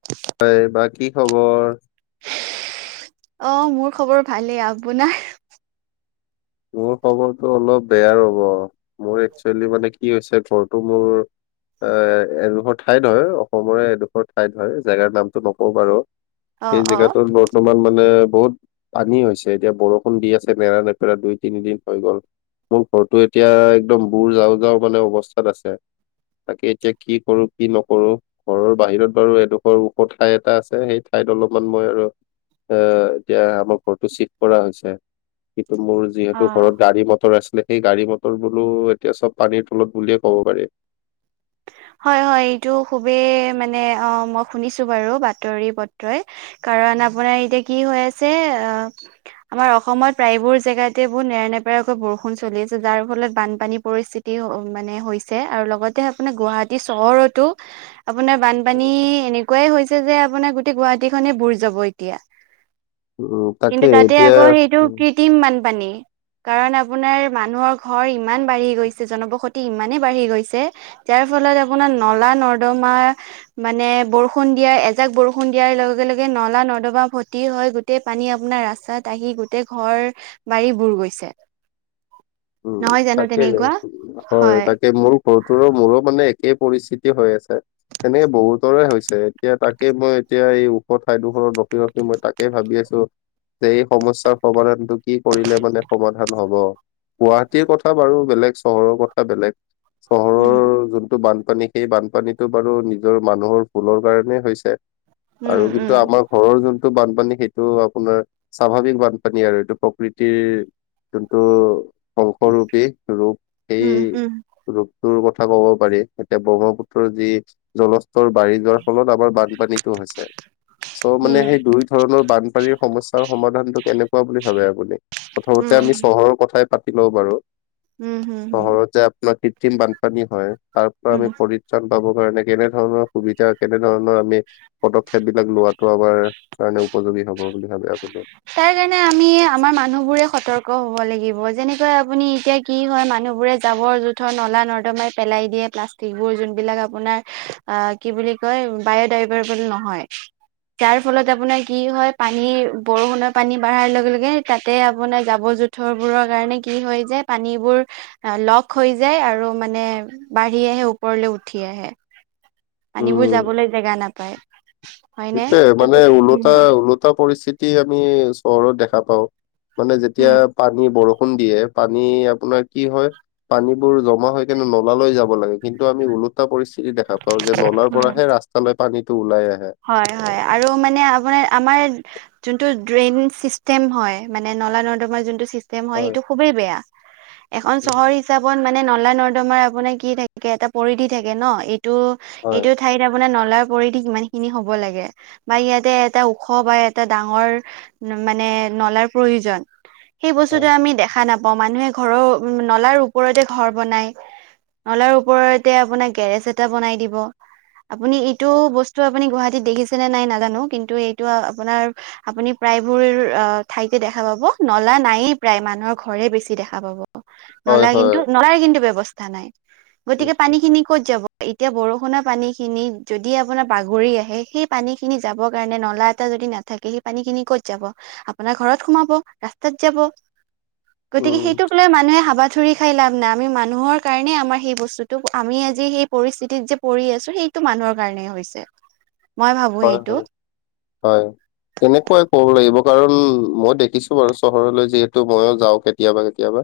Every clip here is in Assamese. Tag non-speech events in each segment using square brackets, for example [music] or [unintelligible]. [unintelligible] [inaudible] হয় বা কি খবৰ? অ মোৰ খবৰ ভালেই, আপোনাৰ? মোৰ খবৰটো অলপ বেয়া ৰ'ব, মোৰ একচুৱেলি মানে কি হৈছে ঘৰটো মোৰ এ এডোখৰ ঠাইত হয় অসমৰে এডোখৰ ঠাইত হয় জেগাৰ নামটো নকওঁ বাৰু। অ', সেই অ'। জেগাটোত বৰ বৰ্তমান মানে বহুত পানী হৈছে এতিয়া বৰষুণ দি আছে নেৰা নেপেৰা কৈ। তিনিদিন হৈ গ'ল মোৰ ঘৰটো এতিয়া একদম বুৰ যাওঁ যাওঁ মানে অৱস্থাত আছে। তাকে এতিয়া কি কৰো কি নকৰো ঘৰৰ বাহিৰত বাৰু এডোখৰ ওখ ঠাই এটা আছে সেই ঠাইত অলপমান মই আৰু এ এতিয়া আমাৰ ঘৰটো চিফ্ট কৰা হৈছে কিন্তু মোৰ যি টো অ'। ঘৰত গাড়ী মটৰ আছিলে সেই গাড়ী মটৰ বোলো এতিয়া চব পানীৰ তলত বুলিয়ে ক'ব পাৰি। হয়ঁ হয়ঁ এইটো খুবেই মানে অঁ মই শুনিছোঁ বাৰু বাতৰি পত্ৰই। কাৰণ আপোনাৰ এতিয়া কি হৈ আছে অঁ। আমাৰ অসমত প্ৰায়বোৰ জেগাতে বহু নেৰানেপেৰাকৈ বৰষুণ চলি আছে যাৰ ফলত বানপানী পৰিস্থিতি- টি মানে হৈছে আৰু লগতে আপোনাৰ গুৱাহাটী চহৰতো- আপোনাৰ বানপানী এনেকুৱাই হৈছে যে আপোনাৰ গোটেই গুৱাহাটী খনে বুৰ যাব এতিয়া। উমঁ তাকে কিন্তু তাতে এতিয়া আকৌ সেইটো উমঁ। কৃত্ৰিম বানপানী। কাৰণ আপোনাৰ মানুহৰ ঘৰ ইমান বাঢ়ি গৈছে জনবসতি ইমানেই বাঢ়ি গৈছে। যাৰ ফলত আপোনাৰ নলা নৰ্দমাৰ - মানে বৰষুণ দিয়াৰ এজাক বৰষুণ দিয়াৰ লগে লগে নলা নৰ্দমা ভৰ্তি হৈ গৈ গোটেই পানী আপোনাৰ ৰাস্তাত আহি গোটেই ঘৰ বাৰী বুৰ গৈছে। উমঁ নহয় জানো তাকেহে তেনেকুৱা হয় তাকে মোৰ। ঘৰতোৰো মোৰো মানে একেই পৰিস্থিতি হৈ আছে তেনেকে বহুতৰে হৈছে। এতিয়া তাকে মই এতিয়া এই ওখ ঠাইডোখৰত ৰখি ৰখি মই তাকে ভাবি আছোঁ। যে এই সমস্যাৰ সমাধানটো কি কৰিলে মানে সমাধান হ'ব। গুৱাহাটীৰ কথা বাৰু বেলেগ চহৰৰ কথা বেলেগ চহৰ। উমঁ! যোনটো বানপানী সেই বানপানীটো বাৰু নিজৰ মানুহৰ ভুলৰ কাৰণে হৈছে। উম আৰু কিন্তু উম আমাৰ ঘৰৰ যোন টো বানপানী সেইটো আপোনাৰ স্বাভাৱিক বানপানী আৰু এইটো প্ৰকৃতিৰ- যোনটো ধ্বংসৰূপী ৰূপ উম সেই- উম ৰূপটোৰ কথা ক'ব পাৰি এতিয়া ব্ৰহ্মপুত্ৰৰ যি জলস্তৰ বাঢ়ি যোৱাৰ ফলত আমাৰ- বানপানীতো হৈছে। চ' মানে উম সেই দুই ধৰণৰ বানপানীৰ সমস্যাৰ সমাধানটো কেনেকুৱা বুলি ভাবে আপুনি? উম প্ৰথমতে আমি চহৰৰ কথাই- ও বাৰু উম উম উম চহৰত যে আপোনাৰ কৃত্ৰিম বানপানী হঁয় তাৰ পৰা উম আমি পৰি- চান পাবৰ কাৰণে কেনেধৰণৰ সুবিধা কেনে ধৰণৰ আমি পদক্ষেপ বিলাক লোৱাত- টো আমাৰ কাৰণে উপযোগী হ'ব বুলি ভাবে আপুনি। তাৰ কাৰণে আমি আমাৰ মানুহ বোৰে সতৰ্ক হব লাগিব যেনেকৈ আপুনি এতিয়া- কি হয় মানুহবোৰে জাবৰ জোথৰ নলা নৰ্দমাই পেলাই দিয়ে প্লাষ্টিকবোৰ যোনবিলাক আপোনাৰ- অঁ কি বুলি কয় বায়'ডাইভাৰবল নহয়। যাৰ ফলত আপোনাৰ কি হয় পানীৰ- বৰষুণৰ পানী বাঢ়াৰ লগে লগে তাতে আপোনাৰ জাবৰ জোঁথৰবোৰৰ কাৰণে কি হয় যে পানীবোৰ অঁ লগ হৈ যায় আৰু মানে বাঢ়ি আহে ওপৰলৈ উঠি আহে। পানীবোৰ উম যাবলৈ জেগা নাপায়। হয়নে সেইটোয়ে মানে ওলটা ওলটা পৰিস্থিতি আমি চহৰত দেখা পাওঁ। মানে যেতিয়া উম পানী বৰষুণ দিয়ে পানী আপোনাৰ কি হয়ঁ। পানীবোৰ জমা হৈ কিনে নলালৈ যাব লাগে কিন্তু আমি ওলো এটা পৰিস্থিতি দেখা পাওঁ যে নলাৰ উম পৰাহে ৰাস্তালৈ পানীটো ওলাই আহে। হয় হয় আৰু মানে আপোনাৰ আমাৰ- যোনটো ড্ৰেইন চিষ্টেম হয় মানে নলা নৰ্দমাৰ যোনটো চি- তেম হয় সেইটো খুবেই বেয়া। এখন চহৰ- হিচাপত মানে নলা নৰ্দমাৰ আপোনাৰ কি থাকে এটা পৰিধি থাকে ন। এইটো হয় এইটো- ঠাইত আপুনৰ নলা পৰিধি সিমানেই। খিনি হব লাগে বা ইয়াতে এটা ওখ বা এটা ডাঙৰ- মানে নলাৰ প্ৰয়োজন সেই বস্তুটো হয় আমি দেখা নাপ- পাওঁ মানুহে ঘৰৰ উম নলাৰ ওপৰতে ঘৰ বনায়। নলাৰ ওপৰতে আপোনাৰ গেৰেজ এটা বনাই দিব। আপুনি ইটো বছ- আপুনি গুৱাহাটীত দেখিছেনে নাই নাজানো কিন্তু এইটো আপোনাৰ- আপুনি প্ৰায়বোৰ আ ঠাইতে দেখা পাব, নলা নায়েই প্ৰায় মানুহৰ ঘৰে বেছি দেখা পাব। হয় নলা হয় কিন্তু নলাৰ কিন্তু ব্যৱস্থা নাই। গতিকে পানী উম খিনি- ক'ত যাব? এতিয়া বৰষুণৰ পানী খিনি যদি আপোনাৰ- বাগৰি আহে সেই পানী খিনি যাবৰ কাৰণে নলা এটা যদি নাথাকে সেই পানী খিনি কত যাব? আপোনাৰ ঘৰত সোমাব, ৰাস্তাত যাব। [unintelligible] গতিকে সেইটোক লৈ মানুহে হাবা- ঠৰি খাই লাভ নাই আমি মানুহৰ কাৰণে আমাৰ সেই বস্তুটো আমি আজি সেই পৰিস্থিতিত যে- পৰি আছো সেইটো মানুহৰ কাৰণেই হৈছে। মই ভাবো হয় এইটো হয় হয়। তেনেকুৱাই ক'ব লাগিব কাৰণ মই দেখিছো বাৰু চহৰলৈ যিহেতু মইও যাওঁ কেতিয়াবা কেতিয়াবা।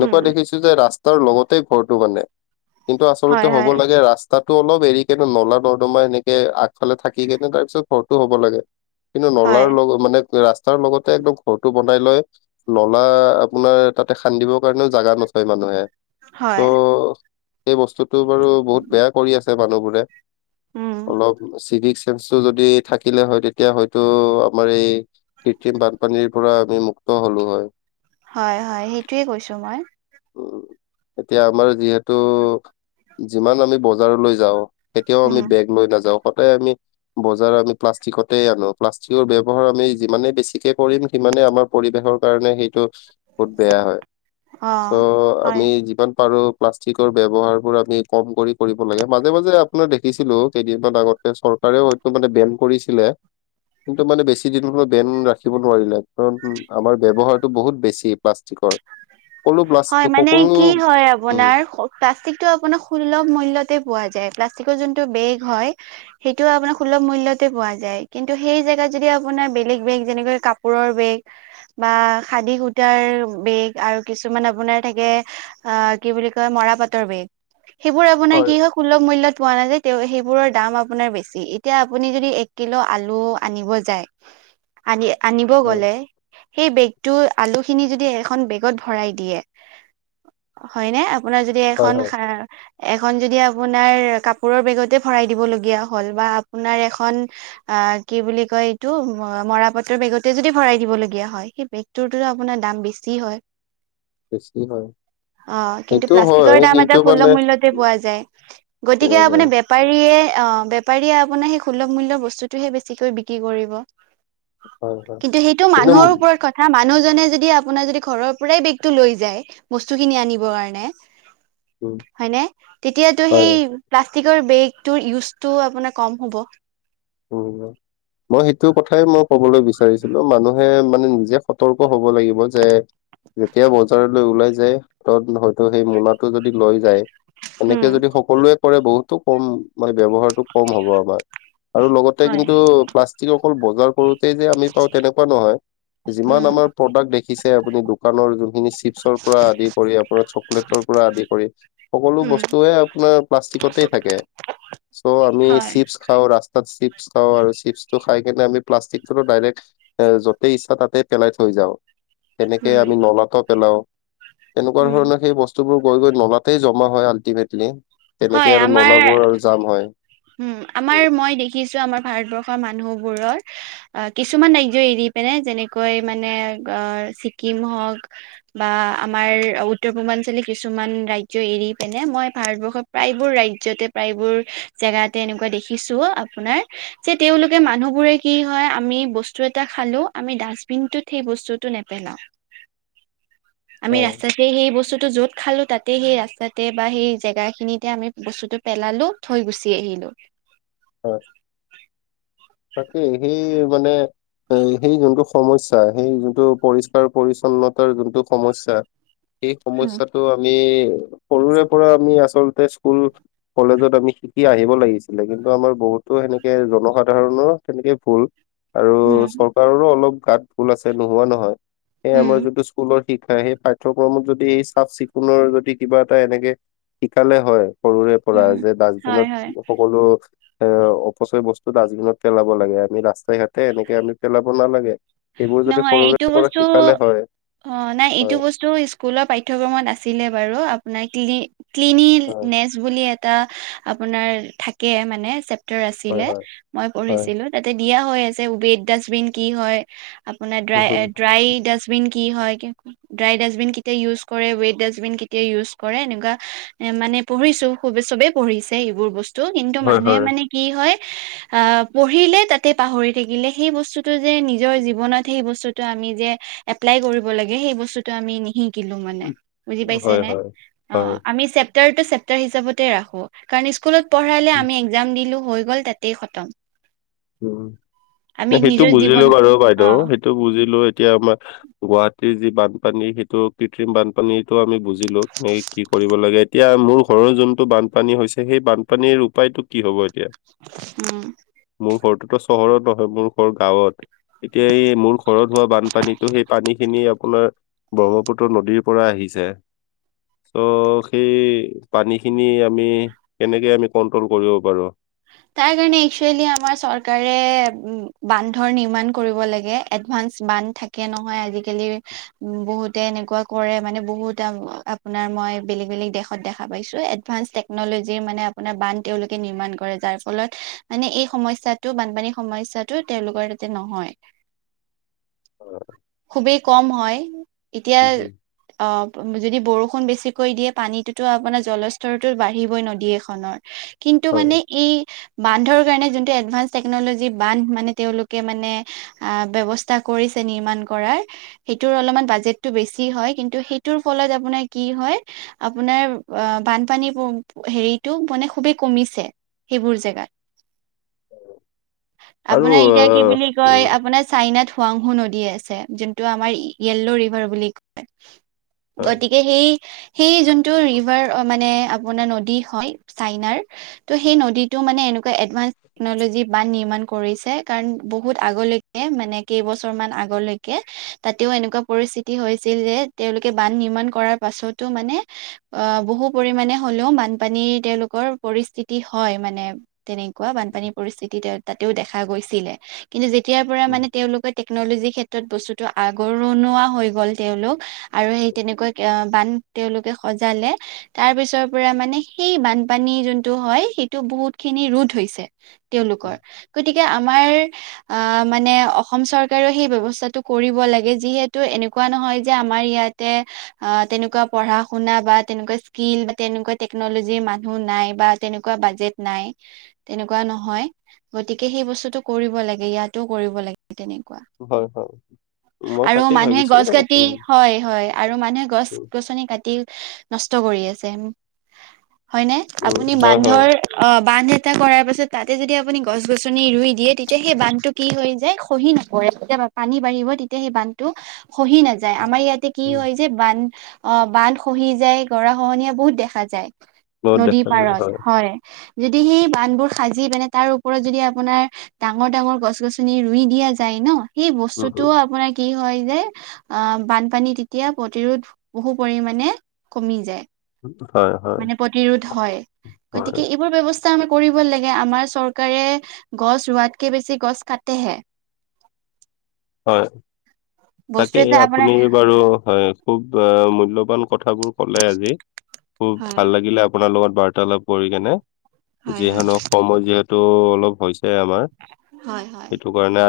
উম দেখিছো যে ৰাস্তাৰ লগতেই ঘৰটো মানে কিন্তু হয় আচলতে হ'ব হয় লাগে ৰাছ- তাতো অলপ এৰি কিনে নলা নৰ্দমা এনেকে আগফালে থাকি কেনে তাৰপিছত ঘৰটো হ'ব লাগে। কিন্তু হয় নলাৰ লগত মানে ৰাস্তাৰ লগতে একদম ঘৰটো বনাই লৈ। নলা আপোনাৰ তাতে খান্দিবৰ কাৰণেও জাগা নাচাই মানুহে। চ' হয় এই বস্তুটো বাৰু বহুত বেয়া কৰি আছে মানুহবোৰে। উম অলপ চিভিক চেন্সটো যদি থাকিলে হয় তেতিয়া হয়তো আমাৰ এই- কৃত্ৰিম বানপানীৰ পৰা আমি মুক্ত হলো হয়। হয় হয় সেইটোৱে কৈছো মই। উম এতিয়া আমাৰ যিহেতু, যিমান আমি বজাৰলৈ যাওঁ কেতিয়াও আমি উম বেগ লৈ নাযাওঁ সদায় আমি- বজাৰ আমি প্লাষ্টিকতে আনো প্লাষ্টিকৰ ব্যৱহাৰ আমি যিমানে বেছিকে কৰিম সিমানে আমাৰ- পৰিৱেশৰ কাৰণে সেইটো বহুত বেয়া হয় অ চ' হয় আমি যিমান পাৰো- প্লাষ্টিকৰ ব্যয়ৱহাৰবোৰ আমি কম কৰি কৰিব লাগে। মাজে মাজে আপোনাৰ দেখিছিলো কেইদিনমান আগতে চ- কাৰেও সেইটো মানে বেন কৰিছিলে। কিন্তু মানে বেছি দিন হলে বেন ৰাখিব নোৱাৰিলে কাৰণ আমাৰ ব্যৱহাৰটো বহুত বেছি প্লাষ্টিকৰ। সকলো হয় প্লাষ্টিক মানে সকলো কি হয় আ- উম পোনাৰ প্লাষ্টিকটো আপোনাৰ সুলভ মূল্যতে পোৱা যায় প্লাষ্টিকৰ যোনটো বেগ হয়- সেইটো আপোনাৰ সুলভ মূল্যতে পোৱা যায় কিন্তু সেই জেগাত যদি আপোনাৰ বেলেগ বেগ যেনেকৈ কাপোৰৰ বেগ- বা খাদি সূটাৰ বেগ আৰু কিছু- মান আপোনাৰ থাকে আ কি বুলি কয় মৰা পাটৰ বেগ সেইবোৰ আপোনাৰ কি হয়- সুলভ মূল্যত পোৱা নাযায় তেওঁ সেইবোৰৰ দাম আপোনাৰ বেছি এতিয়া আপুনি যদি এক কিলো আলু- আনিব যায় আনি- আনিব হয় গ'লে, সেই বেগতো আলুখিনি যদি এখন বেগত- ভৰাই দিয়ে। হয়নে? আপোনাৰ যদি হয় এখন- হয় এখন যদি আপোনাৰ কাপোৰৰ বেগতে ভৰাই দিবলগীয়া হ'ল, বা আপোনাৰ এখন অ' কি বুলি কয় এইটো মৰা পাটৰ বেগতে যদি ভৰাই দিব লগীয়া হয়। সেই বেগ তোৰটো আপোনাৰ দাম বেছি হয়? বেছি হয়। অ', কিন্তু সেইটো হয় প্লাষ্টিকৰ বেগ এটা কিন্তু মানে সূলভ মূল্যতে পোৱা যায়। গতিকে পোৱা যায় আপোনাৰ পাৰীয়ে অ' বেপাৰীয়ে আপোনাৰ সেই সুলভ মূল্যৰ বস্তুটোহে বেছি বিক্ৰী কৰিব। হয় হয় কিন্তু সেইটো কিন্তু মানুহৰ ওপৰত কথা, মানুহজনে যদি আপোনাৰ যদি ঘৰৰ পৰাই বেগটো লৈ যায় বস্তু খিনি আনিব কাৰণে উম হয়নে? তেতিয়াটো হয় সেই প্লাষ্টিকৰ বেগটোৰ ইউজটো আপোনাৰ কম হ'ব। অ'। মই সেইটো কথাই মই কবলৈ বিচাৰিছিলো, মানুহে মানে নিজে সতৰ্ক হব লাগিব। যে যেতিয়া বজাৰলৈ ওলাই যায়, হাতত হয়তো সেই মোনাটো যদি লৈ যায় উম, এনেকে যদি সকলোৱে কৰে বহুতো কম মানে ব্যৱহাৰটো কম হ'ব আমাৰ। আৰু লগতে উম, কিন্তু প্লাষ্টিক অকল বজাৰ কৰোঁতে যে আমি পাওঁ তেনেকুৱা নহয়। যিমান উম, আমাৰ প্ৰডাক্ট দেখিছে আপুনি দোকানৰ যোনখিনি চিপছৰ পৰা আদি কৰি আপোনাৰ চক কলেটৰ পৰা আদি কৰি সকলো বস্তু আপোনাৰ প্লাষ্টিকতে থাকে। চ' আমি চিপ্ছ খাওঁ ৰাস্ত তাত চিপছ খাওঁ, আৰু চিপছটো খাই কিনে আমি প্লাষ্টিকটো ডাইৰেক্ট এ যতেই ইচ্ছা তাতে পেলাই থৈ যাওঁ। তেনেকে উম, আমি নলাটো পেলাওঁ, তেনেকুৱা উম। ধৰণৰ সেই বস্তু বস্তুবোৰ গৈ গৈ নলাতেই জমা হয় আল্টিমেটলি‌। হয়। আমাৰ উম আমাৰ উম, মই দেখিছোঁ আমাৰ ভাৰতবৰ্ষ ৰ মানুহবোৰৰ অ' কিছুমান ৰাজ্য এৰি পেলাই, যেনেকৈ মানে অ' ছিকিম হওঁক বা আমাৰ উত্তৰ পূৰ্বাঞ্চলি কিছুমান ৰাজ্য এৰি পিনে মই ভাৰতবৰ্ষৰ প্ৰায়বোৰ ৰাজ্যতে প্ৰায়বোৰ জেগাতে এনেকুৱা দেখিছোঁ আপোনাৰ যে তেওঁলোকে মানুহ বোৰে কি হয় আমি বস্তু এটা খালোঁ আমি ডাষ্টবিন টোত সেই বস্তুতটো ন পেলাও। [inaudible] আমি ৰাস্তাতে সেই বস্তুটো য'ত খালো তাতে সেই ৰাস্তাতে বা সেই জেগা খিনিত তাতে আমি বস্তুটো পেলালোঁ থৈ গুচি আহিলোঁ। হয়। তাকে, সেই মানে এ সেই যোনটো সমস্যা, সেই যোনটো পৰিষ্কাৰ পৰিচ্ছন্নতাৰ যোনটো সমস্যা সেই উম, সমস্যাটো আমি সৰুৰে পৰা আমি আচলতে স্কুল কলেজত আমি শিকি আহিব লাগিছিলে। কিন্তু আমাৰ বহুতো সেনেকে জনসাধ ধাৰণৰ তেনেকেই ভুল আৰু উম, চৰকাৰৰো অলপ গাত ভুল আছে নোহোৱা নহয়। সেই আমাৰ উম, যোনটো স্কুলৰ শিক্ষা সেই পাঠ্যক্ৰমত যদি এই চাফ চিকুণৰ যদি কিবা এটা এনেকে শিকালে হয় সৰুৰে পৰা উম, যে হয়, হয়, ডাষ্টবিনত সকলো এ অপচয় বস্তু টো ডাষ্টবিনত পেলাব লাগে, আমি ৰাস্তাই ঘাটে এনেকে আমি পেলাব নালাগে। সেইবোৰ যদি নহয় সৰুৰে এইটো পৰা শিকালে হয়, হয়। টো স্কুলৰ পাঠ্যক্ৰমত আছিলে বাৰু, আপোনাৰ ক্লিলি হয় ক্লিলিনেছট বুলি এটা আপোনাৰ থাকে মানে চেপ্তাৰ হয় আছিলে। হয় মই হয় পঢ়িছিলো, তাতে দিয়া হৈ আছে উবেদ ডাষ্টবিন কি হয়। আপোনাৰ উম, ড্ৰাই ড্ৰাই ডাষ্টবিন কি হয়। কি ড্ৰাই ডাষ্টবিন কেতিয়া ইউজ কৰে ৱেইট ডাষ্টবিন কেতিয়া ইউজ কৰে এনেকুৱা এ মানে- পঢ়িছো সবে চবেই পঢ়িছে এইবোৰ বস্তু কিন্তু, হয়, মানুহে হয়। মানে- কি হয়? আহ পঢ়িলে তাতে পাহৰি থাকিলে সেই বস্তুটো যে নিজৰ জীৱ- ৱনত সেই বস্তুটো আমি যে এপ্লাই কৰিব লাগে সেই বস্তুটো আমি নিহিকো। শিকিলো মানে। বুজি পাইছে হয়, নে হয়, হয়। অঁহ আমি চেপ- চেপ্টাৰটো চেপ্টাৰ হিচাপতে ৰাখো কাৰণ স্কুলত পঢ়াহলে আমি এক্জাম দিলো হৈ গ'ল তাতেই খতম। উম' আমি সেইটো নিজৰ বুজিলো জীৱন বাৰু অ বাইদেউ সেইটো বুজিলো এতিয়া আমাৰ- গুৱাহাটীৰ যি বানপানী সেইটো কৃত্ৰিম বানপানীটো আমি বুজিলো। নেইক- কি কৰিব লাগে, এতিয়া মোৰ ঘৰৰ যোনটো বানপানী হৈছে সেই বানপানীৰ উপায়টো কি হ'ব এতিয়া? উম' মোৰ ঘৰটোতো চহৰত নহয় মোৰ ঘৰ গাঁৱত এতিয়া এই মোৰ- ঘৰত হোৱা বানপানীতো সেই পানীখিনি আপোনাৰ ব্ৰহ্মপুত্ৰ নদীৰ পৰা আহিছে- ত' সেই পানীখিনি আমি কেনেকে আমি কন্ট্ৰোল কৰিব পাৰো? তাৰ কাৰণে এক্সুৱেলী আমাৰ চৰকাৰে বান্ধৰ নিৰ্মান কৰিব লাগে এডভানস বান্ধ থাক- কে নহয় আজিকালি। উম' বহুতে এনেকুৱা কৰে মানে বহুতে আপোনাৰ মই বেলেগ বেলেগ দেশত দেখা পাইছো এডভানস টেক- টেকনলজি মানে আপোনাৰ বান তেওঁলোকে নিৰ্মাণ কৰে, যাৰ- ফলত মানে এই সমস্যাটো বানপানীৰ সমস্যাটো তেওঁলোকৰ তাতে নহয়। খুবেই কম হয়। উম, এতিয়া- উম, অঁ' যদি বৰষুণ বেছিকৈ দিয়ে পানীটোতো আপোনাৰ জলস্তৰতো বাঢ়িবই নদী এখনৰ। কিন্তু, হয় মানে এই- বান্ধৰ কাৰণে যোনটো এডভান্স টেকনলজি বান্ধ মানে তেওঁলোকে মানে- আ ব্যৱস্থা কৰিছে নিৰ্মাণ কৰাৰ- সেইটোৰ অলপমান বাজেটটো বেছি হয় কিন্তু, সেইটোৰ ফলত আপোনাৰ কি হয়? আপোনাৰ অঁ বানপানী হেৰিটো মানে খুবেই কমিছে। সেইবোৰ জেগাত। আৰু আপোনাৰ এতিয়া কি আহ বুলি কয় উম আপোনাৰ চাইনাত- হুৱাংহু নদী আছে যোনটো আমাৰ য়েল্লো' ৰিভাৰ বুলি কয়। হয় গতিকে, - সেই সেই যোনটো ৰিভাৰ মানে আপোনাৰ নদী হয় চাইনাৰ টো- সেই নদীটো মানে এনেকুৱা এডভাঞ্চ- টেকনলজি বান নিৰ্মাণ কৰিছে কাৰণ বহুত আগলৈকে মানে কেইবছৰ মান আগলৈকে- কে তাতেও এনেকুৱা পৰিস্থিতি হৈছিল যে তেওঁলোকে বান নিৰ্মাণ কৰাৰ পাছতো মানে- অ বহু পৰিমাণে হলেও বানপানী তেওঁলোকৰ পৰিস্থিতি- কি হয় মানে তেনেকুৱা বানপানী পৰিস্থিতি তাতেও দেখা গৈছিলে। কিন্তু যেতিয়াৰ পৰা উম মানে তেওঁলোকে টেকনলজিৰ ক্ষেত্ৰত বস্তুটো আগৰণুৱা হৈ গ'ল তেওঁলোক- আৰু সেই তেনেকৈ বান তেওঁলোকে সজালে- তাৰ পিছৰ পৰা মানে সেই বানপানী যোন- টো হয় সেইটো বহুত খিনি ৰোধ হৈছে তেওঁলোকৰ উম গতিকে, আমাৰ- আঁহ মানে অসম চৰকাৰেও সেই ব্যৱস্থাটো কৰিব লাগে যিহেতু এনে- কোৱা নহয় যে আমাৰ ইয়াতে- অঁহ তেনেকুৱা পঢ়া শুনা বা তেনেকুৱা স্কিল বা তেনেকুৱা টেকনলজিৰ মানুহ নাই বা- তেনেকুৱা বাজেট নাই। তেনেকুৱা নহয়, গতিকে সেই বস্তুটো কৰিব লাগে ইয়াতো কৰিব লাগে- তেনেকুৱা। হয় হয়। [inaudible] আৰু মানুহে ভাবিছো গছ কাটি, উম হয়, হয় আৰু মানুহে গছ উম গছনি কাটি। নষ্ট কৰি আছে হয়নে? উম আপুনি হয় হয় বান্ধৰ অ' বান্ধ এটা কৰাৰ পাছত তাতে, যদি আপুনি গছ গছনি ৰুই দিয়ে, তেতিয়া সেই বান্ধটো, কি হৈ যায়, খহি নপৰে, যেতিয়া পানী বাঢ়িব তেতিয়া সেই বান্ধটো খহি নাযায়। যায়, আমাৰ ইয়াতে কি উম হয়, যে বান্ধ অ 'বান্ধ খহি যায় গৰাখহনীয়া বহুত দেখা যায়। বহুত নদীৰ দেখা যায় হয়। পাৰত হয় যদি, সেই বান্ধবোৰ সাজি পেনে তাৰ ওপৰত যদি আপোনাৰ! ডাঙৰ ডাঙৰ গছ গছনি ৰুই দিয়া যায় 'ন, সেই উম বস্তুটো আপোনাৰ কি হৈ যায়, আহ, বানপানী তেতিয়া প্ৰতিৰোধ বহু পৰিমাণে কমি যায়। উম হয় হয় মানে প্ৰতিৰোধ হয়, হয় গতিকে এইবোৰ ব্যৱস্থা, স্থা আমি কৰিব লাগে। আমাৰ চৰকাৰে গছ ৰোৱাতকে বেছি গছ কাটেহে। হয়, বস্তু তাকেই এটা আপুনি আপোনাৰ বাৰু 'হয়। খুব আহ মূল্যবান কথাবোৰ ক'লে আজি খুব হয় ভাল লাগিলে আ, আপোনাৰ লগত বাৰ্তালাপ কৰি কেনে, হয় যি হয় হেনক সময় দিয়াটোও অলপ হৈছে আমাৰ। হয়, হয়। হয়, না।